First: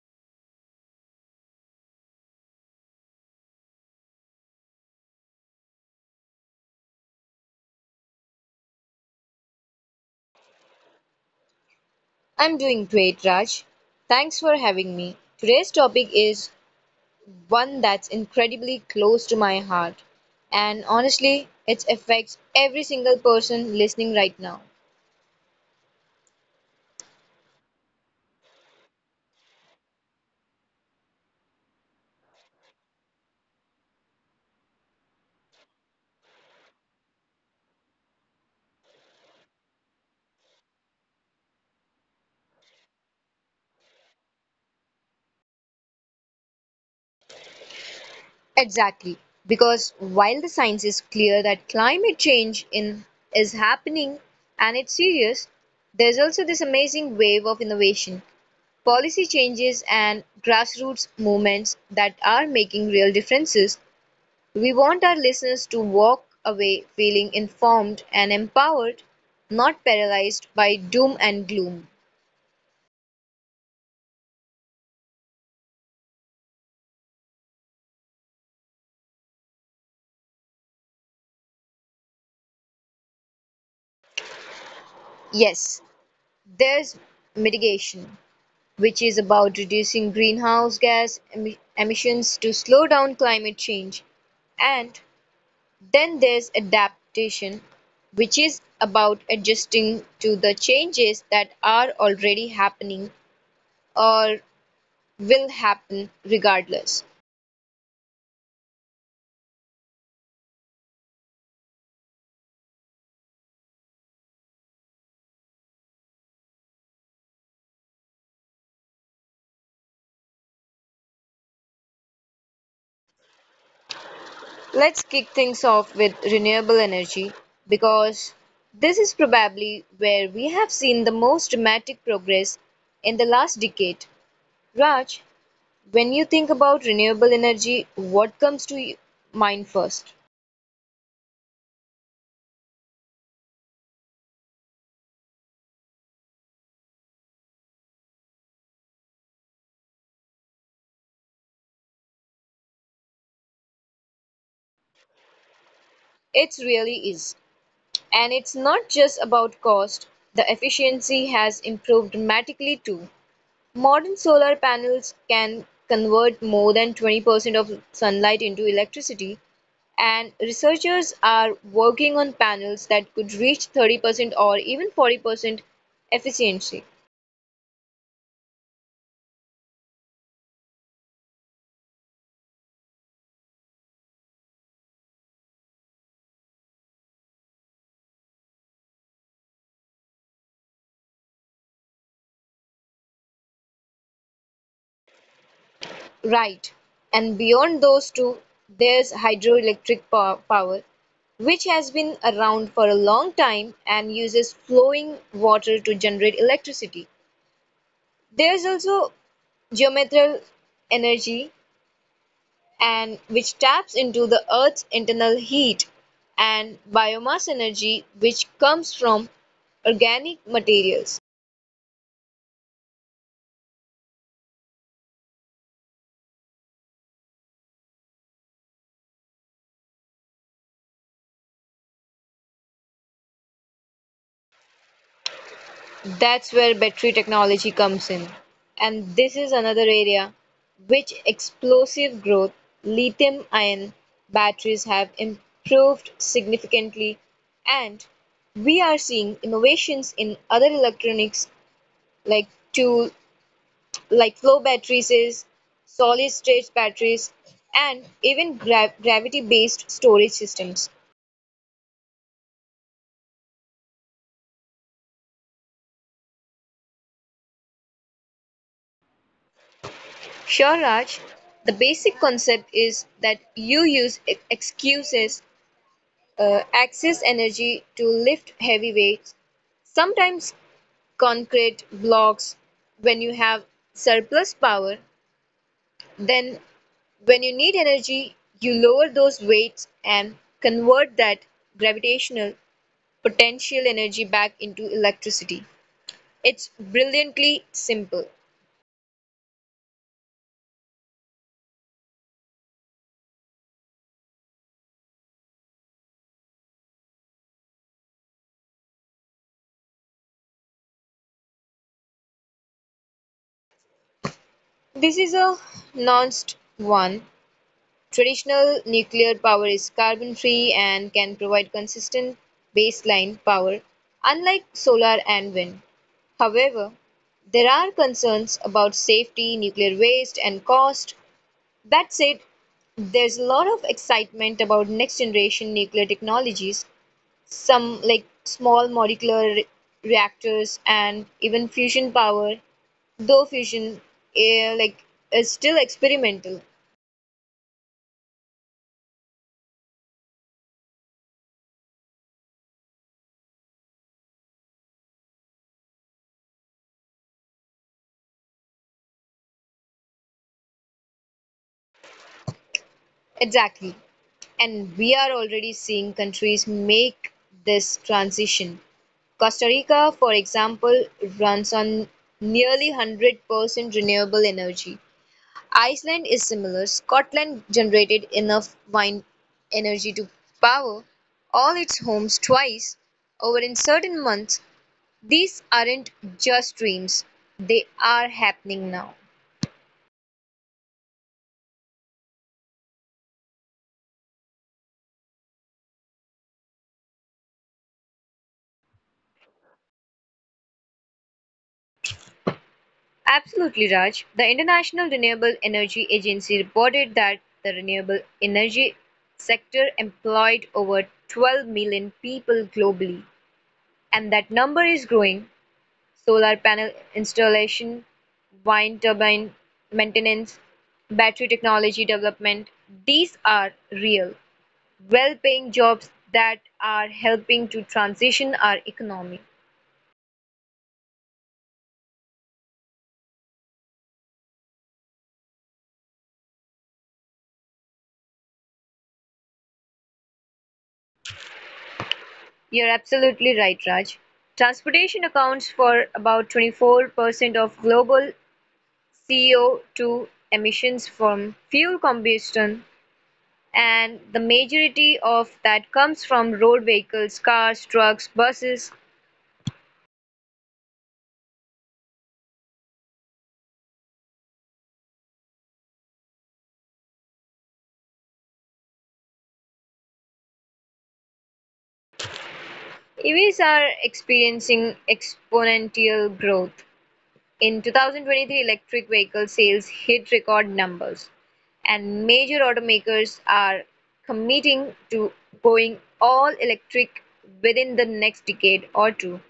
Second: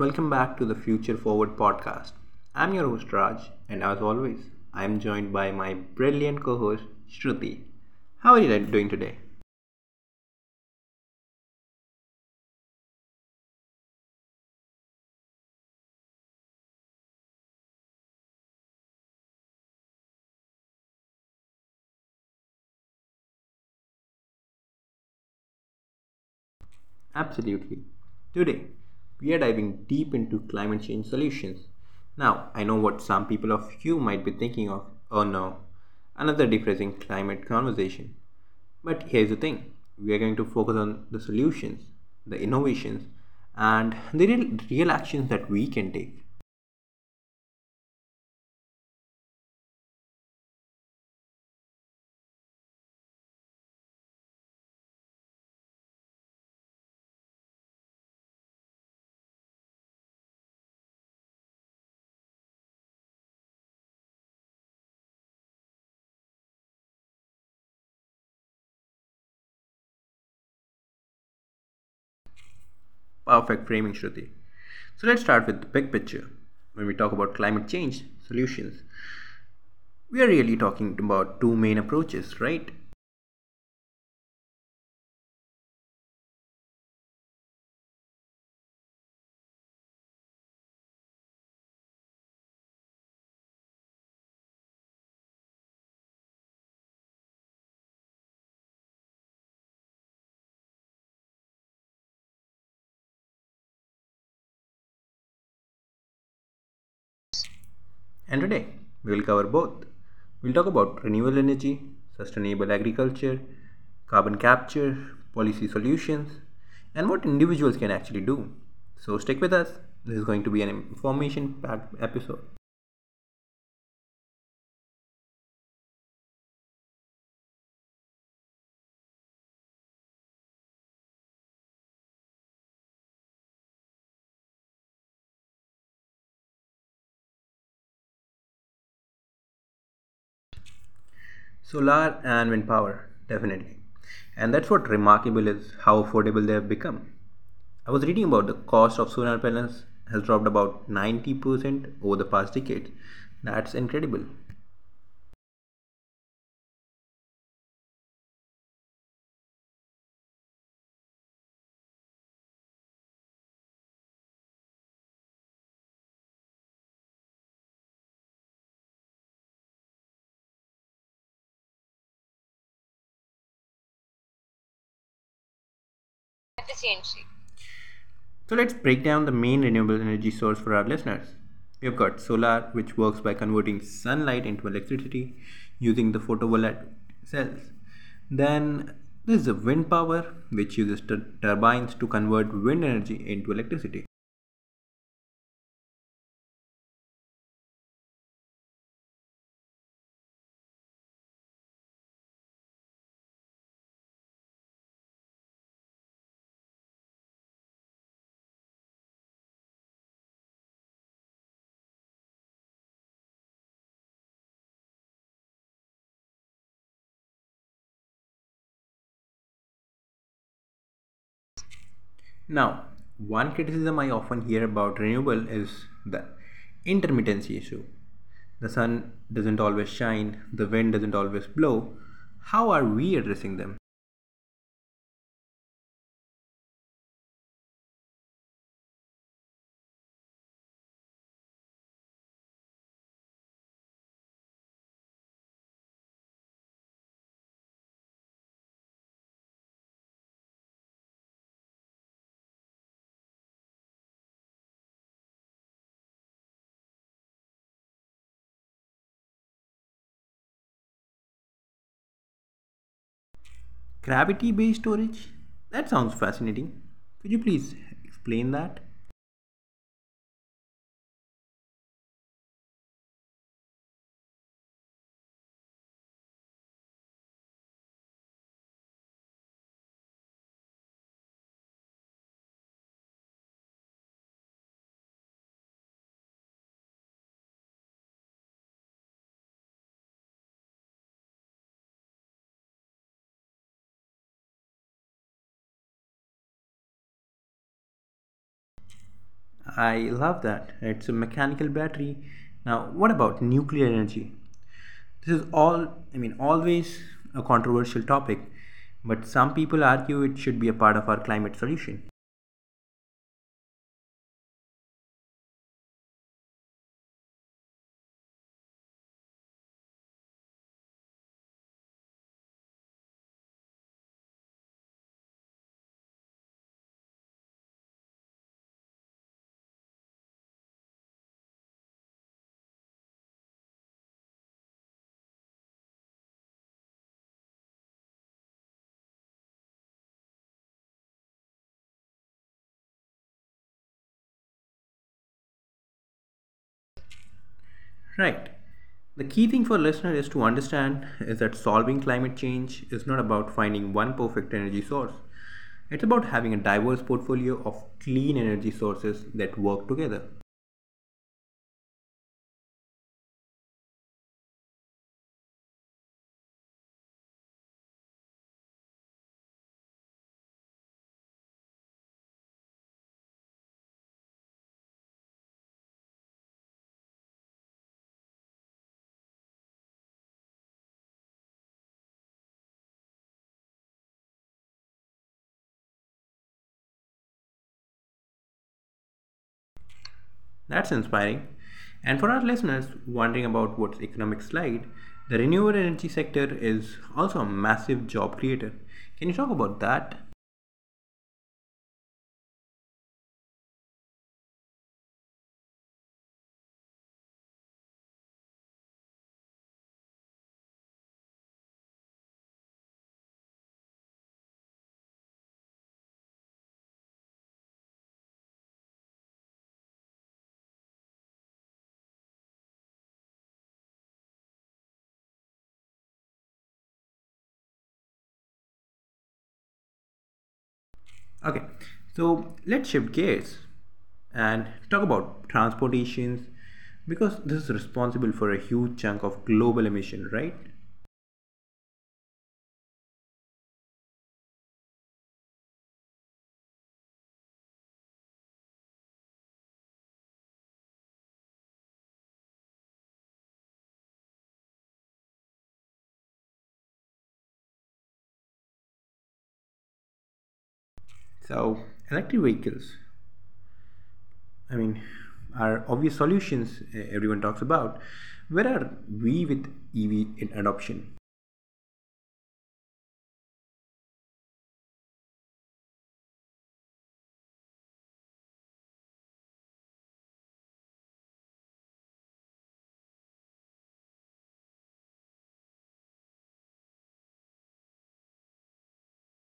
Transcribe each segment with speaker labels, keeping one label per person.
Speaker 1: welcome back to the Future Forward podcast. I'm your host, Raj, and as always, I'm joined by my brilliant co host, Shruti. How are you doing today?
Speaker 2: I'm doing great, Raj. Thanks for having me. Today's topic is one that's incredibly close to my heart. And honestly, it affects every single person listening right now.
Speaker 1: Absolutely. Today, we are diving deep into climate change solutions. Now, I know what some people of you might be thinking of oh no, another depressing climate conversation. But here's the thing we are going to focus on the solutions, the innovations, and the real, real actions that we can take.
Speaker 2: Exactly. Because while the science is clear that is happening and it's serious, there's also this amazing wave of innovation, policy changes, and grassroots movements that are making real differences. We want our listeners to walk away feeling informed and empowered, not paralyzed by doom and gloom.
Speaker 1: Perfect framing, Shruti. So let's start with the big picture. When we talk about climate change solutions, we are really talking about two main approaches, right?
Speaker 2: Yes, there's mitigation, which is about reducing greenhouse emissions to slow down climate change. And then there's adaptation, which is about adjusting to the changes that are already happening or will happen regardless.
Speaker 1: And today, we will cover both. We'll talk about renewable energy, sustainable agriculture, carbon capture, policy solutions, and what individuals can actually do. So stick with us. This is going to be an information packed episode.
Speaker 2: Let's kick things off with renewable energy because this is probably where we have seen the most dramatic progress in the last decade. Raj, when you think about renewable energy, what mind first?
Speaker 1: Solar and wind power, definitely. And that's what remarkable is how affordable they have become. I was reading about the cost of solar panels has dropped about 90% over the past decade. That's incredible.
Speaker 2: It really is. And it's not just about cost, the efficiency has improved dramatically too. Modern solar panels can convert more than 20% of sunlight into electricity, and researchers are working on panels that could reach 30% or even 40% efficiency.
Speaker 1: So let's break down the main renewable energy source for our listeners. We have got solar, which works by converting sunlight into electricity using the photovoltaic cells. Then there's the wind power, which uses turbines to convert wind energy into electricity.
Speaker 2: Right. And beyond those two, there's power, which has been around for a long time and uses flowing water to generate electricity. There's also geothermal energy, and which taps into the Earth's internal heat, and biomass energy, which comes from organic materials.
Speaker 1: Now, one criticism I often hear about renewable is the intermittency issue. The sun doesn't always shine, the wind doesn't always blow. How are we addressing them?
Speaker 2: That's where battery technology comes in. And this is another area which explosive growth, lithium ion batteries have improved significantly, and we are seeing innovations in other electronics like tool like flow batteries, solid state batteries, and even gravity based storage systems.
Speaker 1: Gravity based storage? That sounds fascinating. Could you please explain that?
Speaker 2: Sure, Raj, the basic concept is that you excess energy to lift heavy weights, sometimes concrete blocks when you have surplus power. Then, when you need energy, you lower those weights and convert that gravitational potential energy back into electricity. It's brilliantly simple.
Speaker 1: I love that. It's a mechanical battery. Now, what about nuclear energy? This is all, I mean, always a controversial topic, but some people argue it should be a part of our climate solution.
Speaker 2: This is a nuanced one. Traditional nuclear power is carbon free and can provide consistent baseline power, unlike solar and wind. However, there are concerns about safety, nuclear waste, and cost. That said, there's a lot of excitement about next generation nuclear technologies. Some, like small reactors and even fusion power, though fusion eh, like is still experimental.
Speaker 1: Right. The key thing for listener is to understand is that solving climate change is not about finding one perfect energy source. It's about having a diverse portfolio of clean energy sources that work together.
Speaker 2: Exactly. And we are already seeing countries make this transition. Costa Rica, for example, runs on nearly 100% renewable energy. Iceland is similar. Scotland generated enough wind energy to power all its homes twice over in certain months. These aren't just dreams, they are happening now.
Speaker 1: That's inspiring. And for our listeners wondering about what's economic slide, the renewable energy sector is also a massive job creator. Can you talk about that?
Speaker 2: Absolutely, Raj. The International Renewable Energy Agency reported that the renewable energy sector employed over 12 million people globally, and that number is growing. Solar panel installation, wind turbine maintenance, battery technology development. These are real, well paying jobs that are helping to transition our economy.
Speaker 1: Okay, so let's shift gears and talk about transportations because this is responsible for a huge chunk of global emission, right?
Speaker 2: You're absolutely right, Raj. Transportation accounts for about 24% of global CO2 emissions from fuel combustion, and the majority of that comes from road vehicles, cars, trucks, buses.
Speaker 1: So, electric vehicles, I mean, are obvious solutions eh, everyone talks about. Where are we with EV in adoption?
Speaker 2: EVs are experiencing exponential growth. In 2023, electric vehicle sales hit record numbers, and major automakers are committing to going all electric within the next decade or two.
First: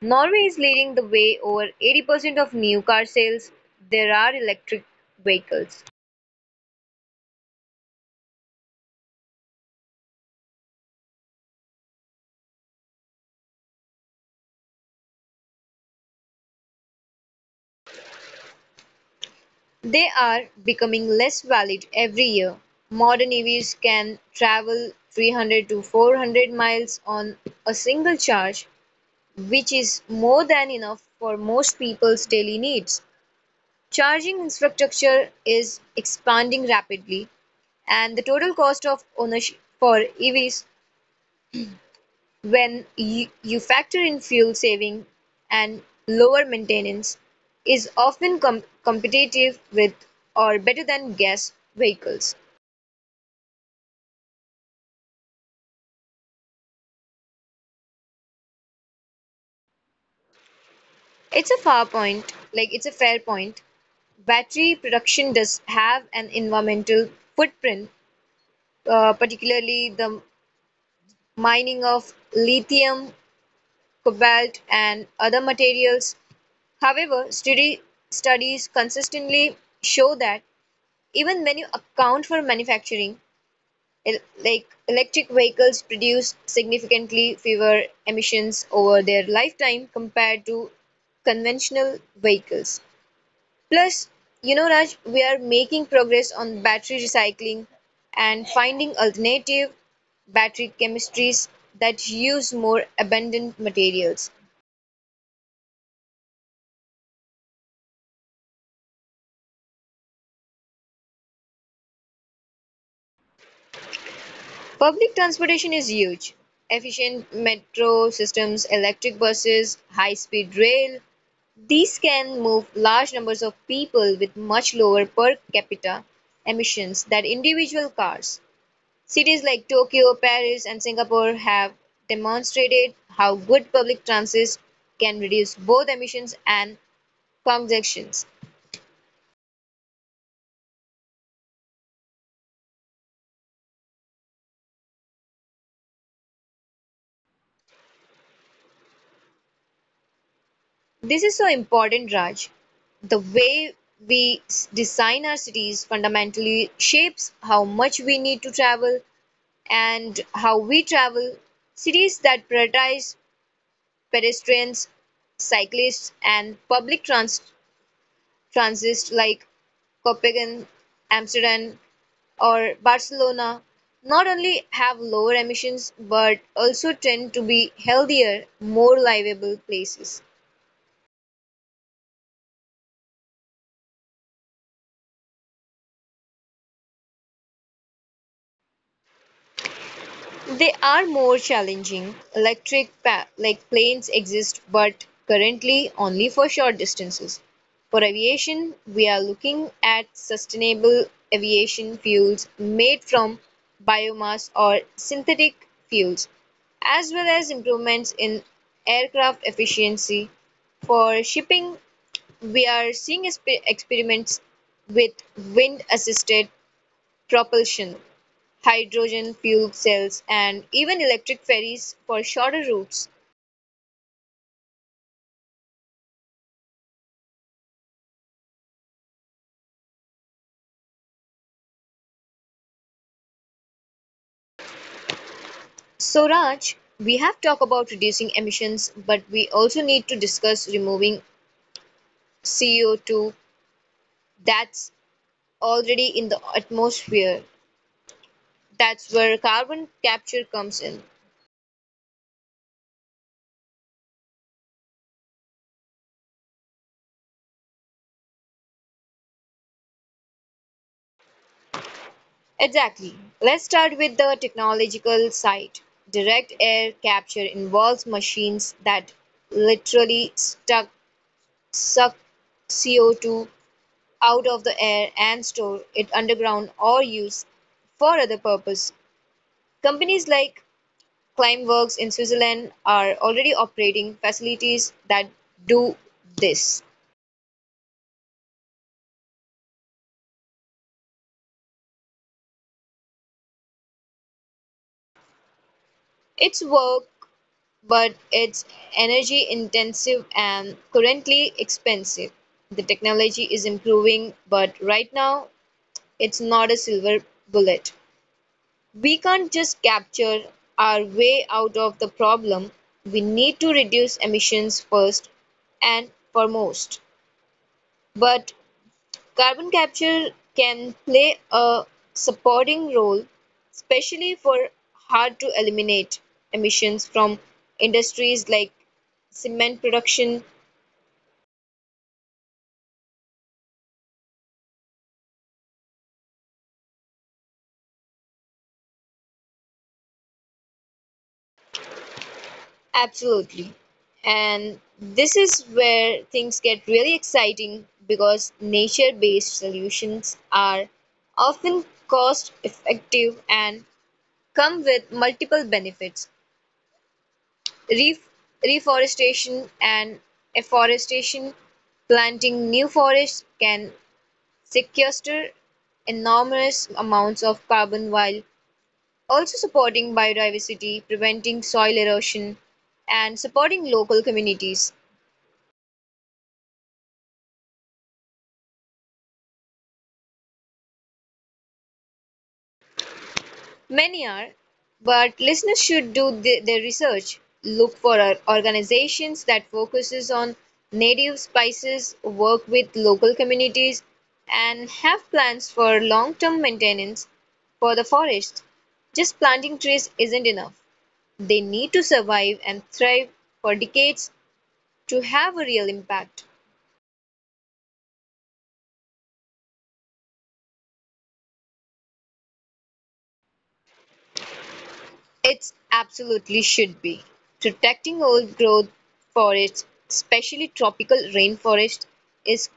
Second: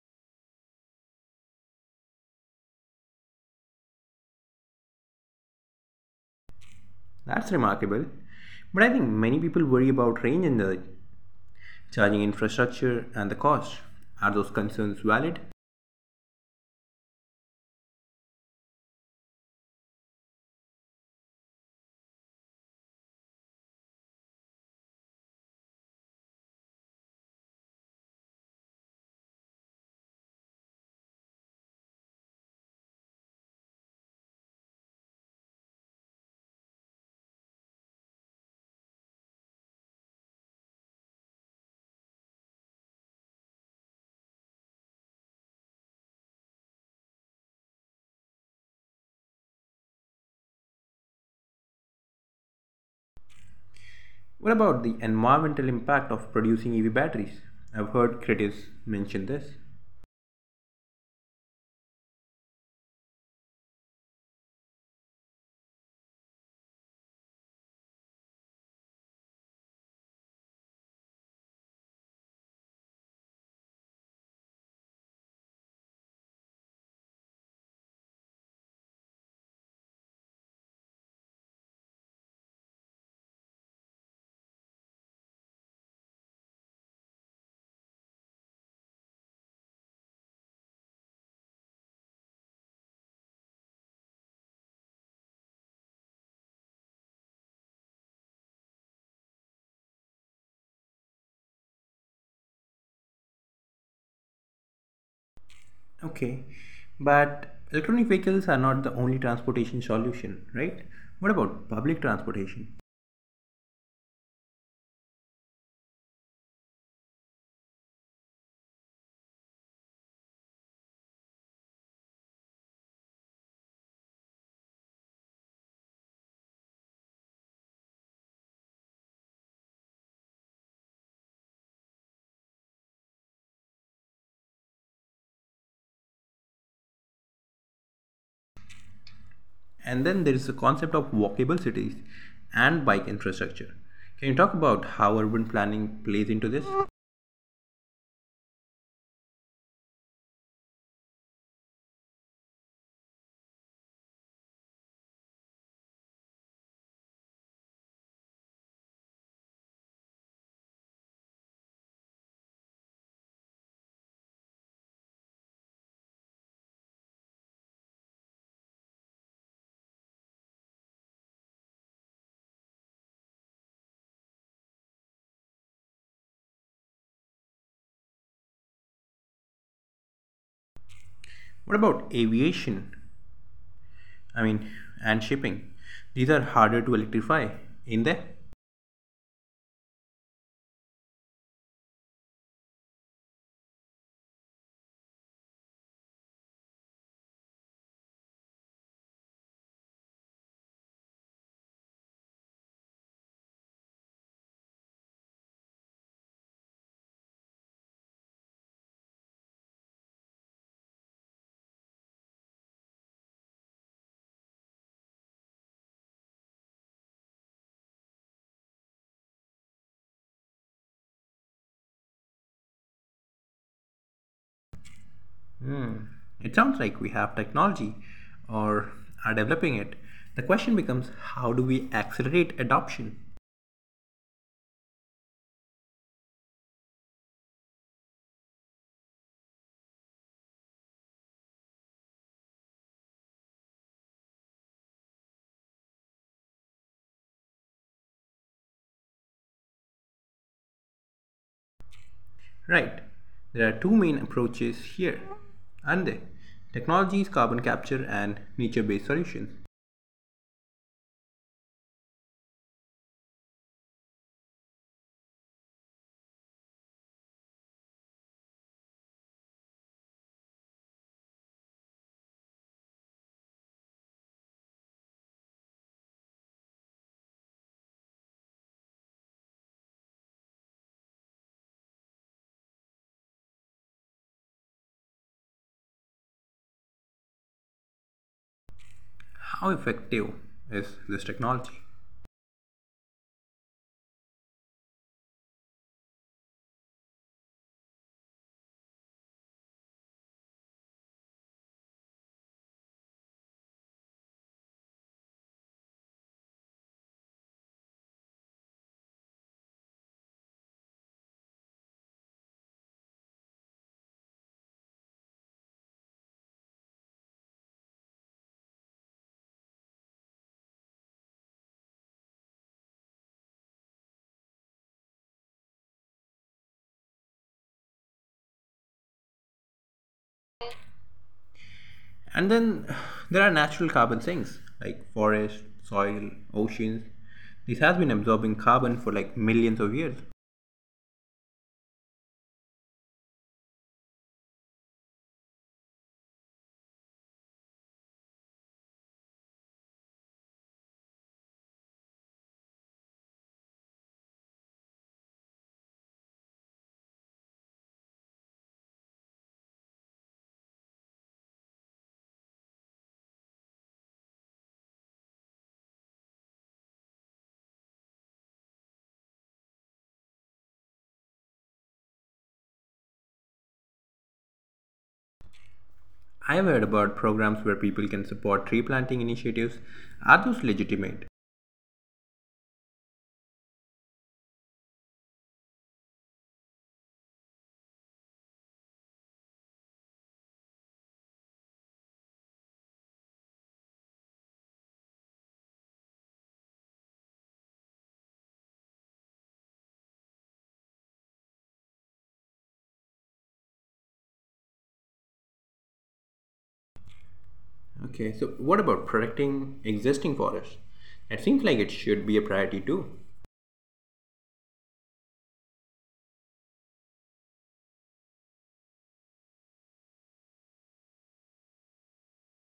Speaker 2: Norway is leading the way, over 80% of new car sales there are electric vehicles.
Speaker 1: That's remarkable, but I think many people worry about range and the charging infrastructure, and the cost. Are those concerns valid?
Speaker 2: They are becoming less valid every year. Modern EVs can travel 300 to 400 miles on a single charge, which is more than enough for most people's daily needs. Charging infrastructure is expanding rapidly, and the total cost of ownership for EVs, when you factor in fuel saving and lower maintenance, is often competitive with or better than gas vehicles.
Speaker 1: What about the environmental impact of producing EV batteries? I've heard critics mention this.
Speaker 2: It's a fair point. Battery production does have an environmental footprint, particularly the mining of lithium, cobalt, and other materials. However, studies consistently show that even when you account for manufacturing, el- Like electric vehicles produce significantly fewer emissions over their lifetime compared to conventional vehicles. Plus, you know, Raj, we are making progress on battery recycling and finding alternative battery chemistries that use more abundant materials.
Speaker 1: Okay, but electronic vehicles are not the only transportation solution, right? What about public transportation?
Speaker 2: Public transportation is huge. Efficient metro systems, electric buses, high speed rail, these can move large numbers of people with much lower per capita emissions than individual cars. Cities like Tokyo, Paris, and Singapore have demonstrated how good public transit can reduce both emissions and congestions.
Speaker 1: And then there is the concept of walkable cities and bike infrastructure. Can you talk about how urban planning plays into this?
Speaker 2: This is so important, Raj. The way design our cities fundamentally shapes how much we need to travel and how we travel. Cities that prioritize pedestrians, cyclists and public transit like Copenhagen, Amsterdam or Barcelona not only have lower emissions but also tend to be healthier, more livable places.
Speaker 1: What about aviation? I mean, and shipping? These are harder to electrify, in there?
Speaker 2: They are more challenging. Electric pa- like Planes exist but currently only for short distances. For aviation, we are looking at sustainable aviation fuels made from biomass or synthetic fuels, as well as improvements in aircraft efficiency. For shipping, we are seeing experiments with wind assisted propulsion, hydrogen fuel cells, and even electric ferries for shorter routes.
Speaker 1: Hmm. It sounds like we have technology or are developing it. The question becomes how do we accelerate adoption?
Speaker 2: So, Raj, we have talked about reducing emissions, but we also need to discuss removing CO2 that's already in the atmosphere. That's where carbon capture comes in.
Speaker 1: Right. There are two main approaches here. And technologies, carbon capture, and nature based solutions.
Speaker 2: Exactly. Let's start with the technological side. Direct air capture involves machines that literally stuck, suck CO2 out of the air and store it underground or use for other purpose. Companies like Climeworks in Switzerland are already operating facilities that do this.
Speaker 1: How effective is this technology?
Speaker 2: It's work, but it's energy intensive and currently expensive. The technology is improving, but right now it's not a silver bullet. We can't just capture our way out of the problem. We need to reduce emissions first and foremost. But carbon capture can play a supporting role, especially for hard to eliminate emissions from industries like cement production.
Speaker 1: And then there are natural carbon sinks like forest, soil, oceans. This has been absorbing carbon for like millions of years.
Speaker 2: Absolutely. And this is where things get really exciting because nature based solutions are often cost effective and come with multiple benefits. Ref- Reforestation and afforestation, planting new forests can sequester enormous amounts of carbon while also supporting biodiversity, preventing soil erosion, and supporting local communities.
Speaker 1: I have heard about programs where people can support tree planting initiatives. Are those legitimate?
Speaker 2: Many are, but listeners should do their research. Look for organizations that focuses on native spices, work with local communities, and have plans for long-term maintenance for the forest. Just planting trees isn't enough. They need to survive and thrive for decades to have a real impact.
Speaker 1: Okay, so what about protecting existing forests? It seems like it should be a priority too.
Speaker 2: It's absolutely should be. Protecting old growth forests, especially tropical rainforest, is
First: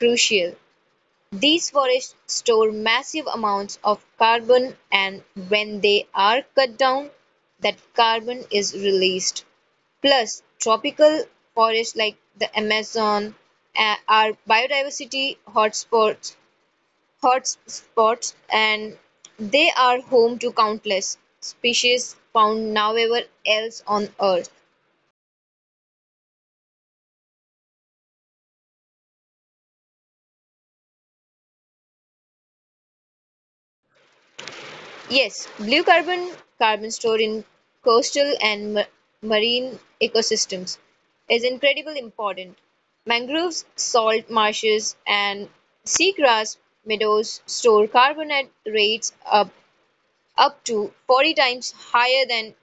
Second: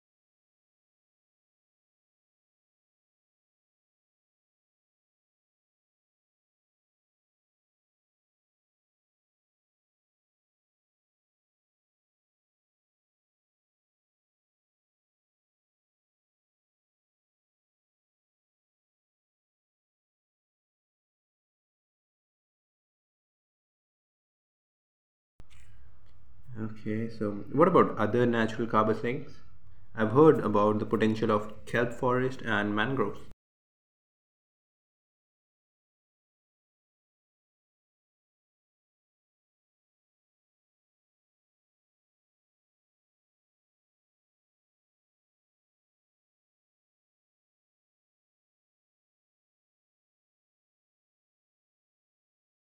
Speaker 2: crucial. These forests store massive amounts of carbon and when they are cut down, that carbon is released. Plus, tropical forests like the Amazon, are biodiversity hotspots, and they are home to countless species found nowhere else on Earth.
Speaker 1: Okay, so what about other natural carbon sinks? I've heard about the potential of kelp forest and mangroves
Speaker 2: Yes, blue carbon, carbon stored in coastal and marine ecosystems is incredibly important. Mangroves, salt marshes, and seagrass meadows store carbon at rates up to 40 times higher than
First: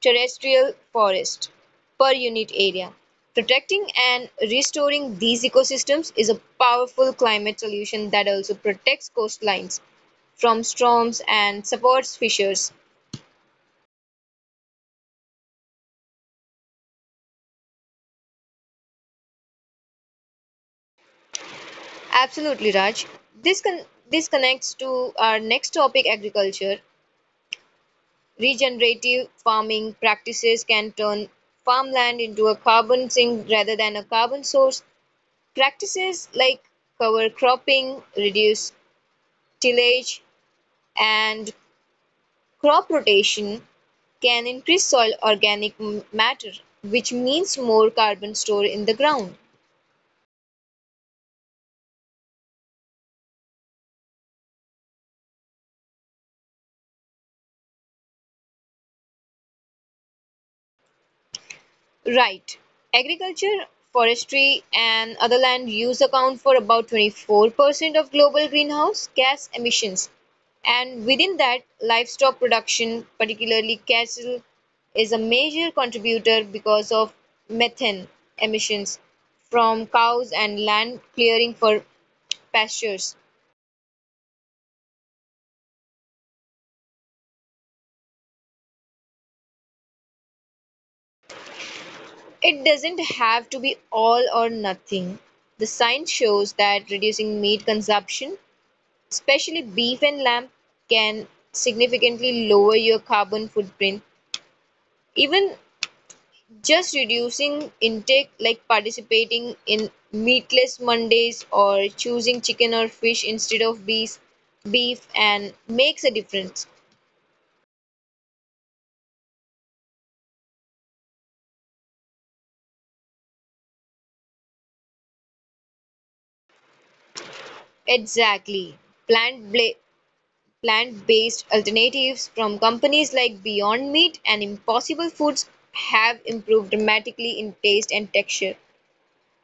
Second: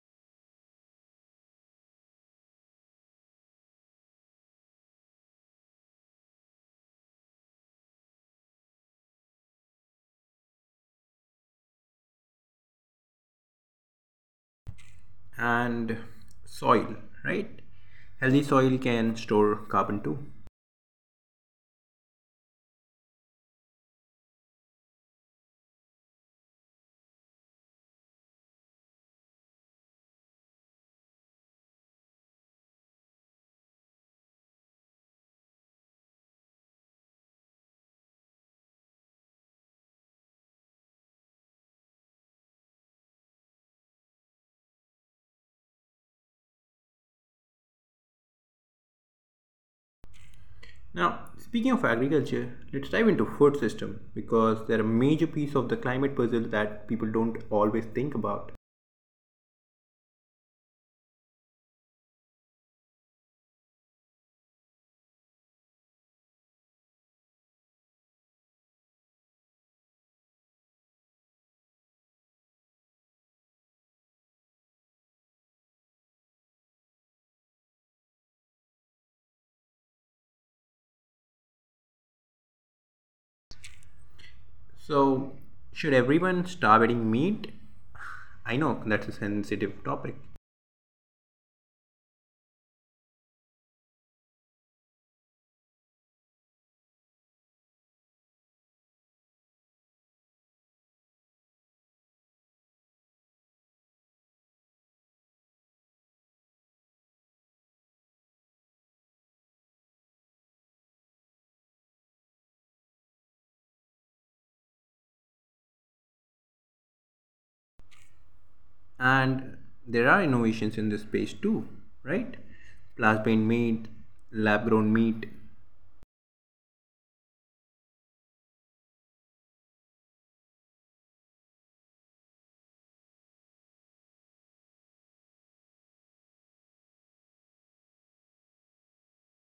Speaker 2: terrestrial forest per unit area. Protecting and restoring these ecosystems is a powerful climate solution that also protects coastlines from storms and supports fishers.
Speaker 1: and soil, right? Healthy soil can store carbon too.
Speaker 2: Absolutely, Raj. This con- this connects to our next topic, agriculture. Regenerative farming practices can turn farmland into a carbon sink rather than a carbon source. Practices like cover cropping, reduced tillage, and crop rotation can increase soil organic matter, which means more carbon stored in the ground.
Speaker 1: Now, speaking of agriculture, let's dive into food system because they're a major piece of the climate puzzle that people don't always think about.
Speaker 2: Right. Agriculture, forestry, and other land use account for about 24% of global greenhouse gas emissions. And within that, livestock production, particularly cattle, is a major contributor because of methane emissions from cows and land clearing for pastures.
Speaker 1: So, should everyone stop eating meat? I know that's a sensitive topic.
Speaker 2: It doesn't have to be all or nothing. The science shows that reducing meat consumption, especially beef and lamb, can significantly lower your carbon footprint, even just reducing intake like participating in meatless mondays or choosing chicken or fish instead of beef and makes a difference.
Speaker 1: And there are innovations in this space too, right? Plant-based meat, lab-grown meat,
Speaker 2: Exactly, plant bla- plant-based alternatives from companies like beyond meat and impossible foods have improved dramatically in taste and texture.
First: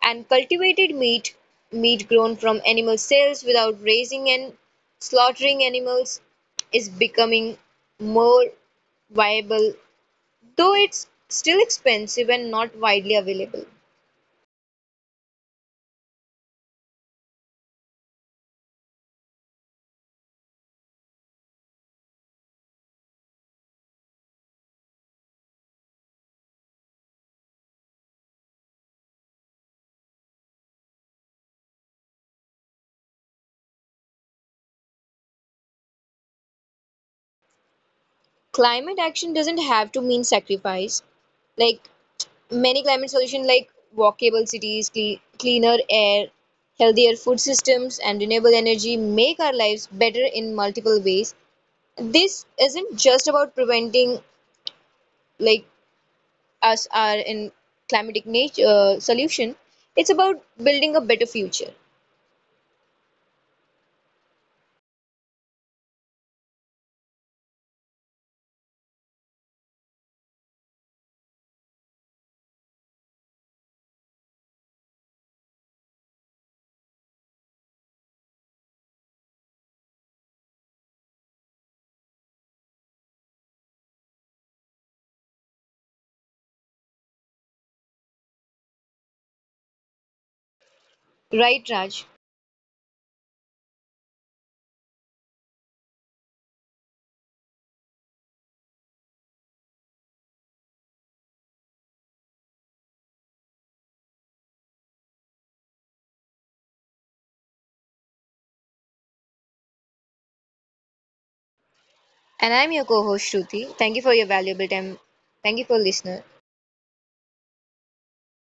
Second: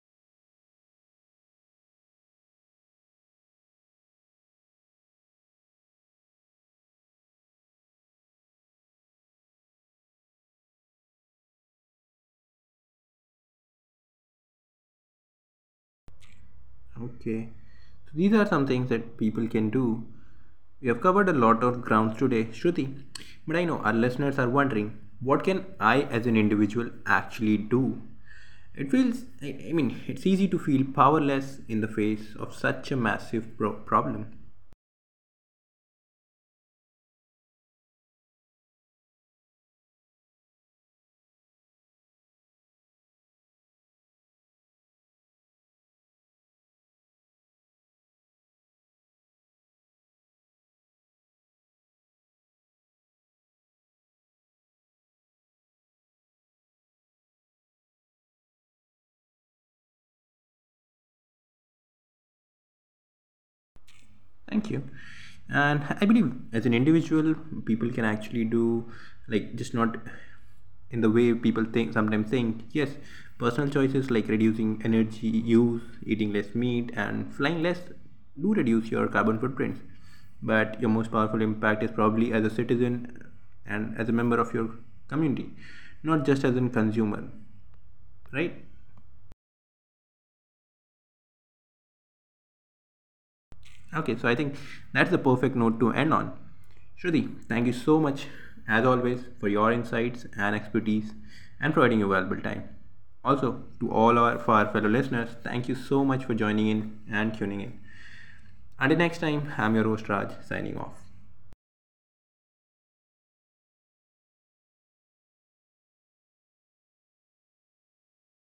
Speaker 2: And cultivated meat, meat grown from animal cells without raising and slaughtering animals, is becoming more viable, though it's still expensive and not widely available.
Speaker 1: Okay. So these are some things that people can do. We have covered a lot of grounds today, Shruti. But I know our listeners are wondering what can I as an individual actually do? It feels, I mean, it's easy to feel powerless in the face of such a massive problem.
Speaker 2: Climate action doesn't have to mean sacrifice. Like many climate solutions, like walkable cities, cleaner air, healthier food systems, and renewable energy, make our lives better in multiple ways. This isn't just about preventing, like, us are in climatic nature solution. It's about building a better future.
Speaker 1: Thank you. And I believe as an individual, people can actually do like just not in the way people think sometimes think. Yes, personal choices like reducing energy use, eating less meat, and flying less do reduce your carbon footprints. But your most powerful impact is probably as a citizen and as a member of your community, not just as a consumer, right?
Speaker 2: Right, Raj?
Speaker 1: Okay, so I think that's the perfect note to end on. Shruti, thank you so much, as always, for your insights and expertise and providing your valuable time. Also, to all our, for our fellow listeners, thank you so much for joining in and tuning in. Until next time, I'm your host Raj, signing off.
Speaker 2: And I'm your co-host Shruti. Thank you for your valuable time. Thank you for listener.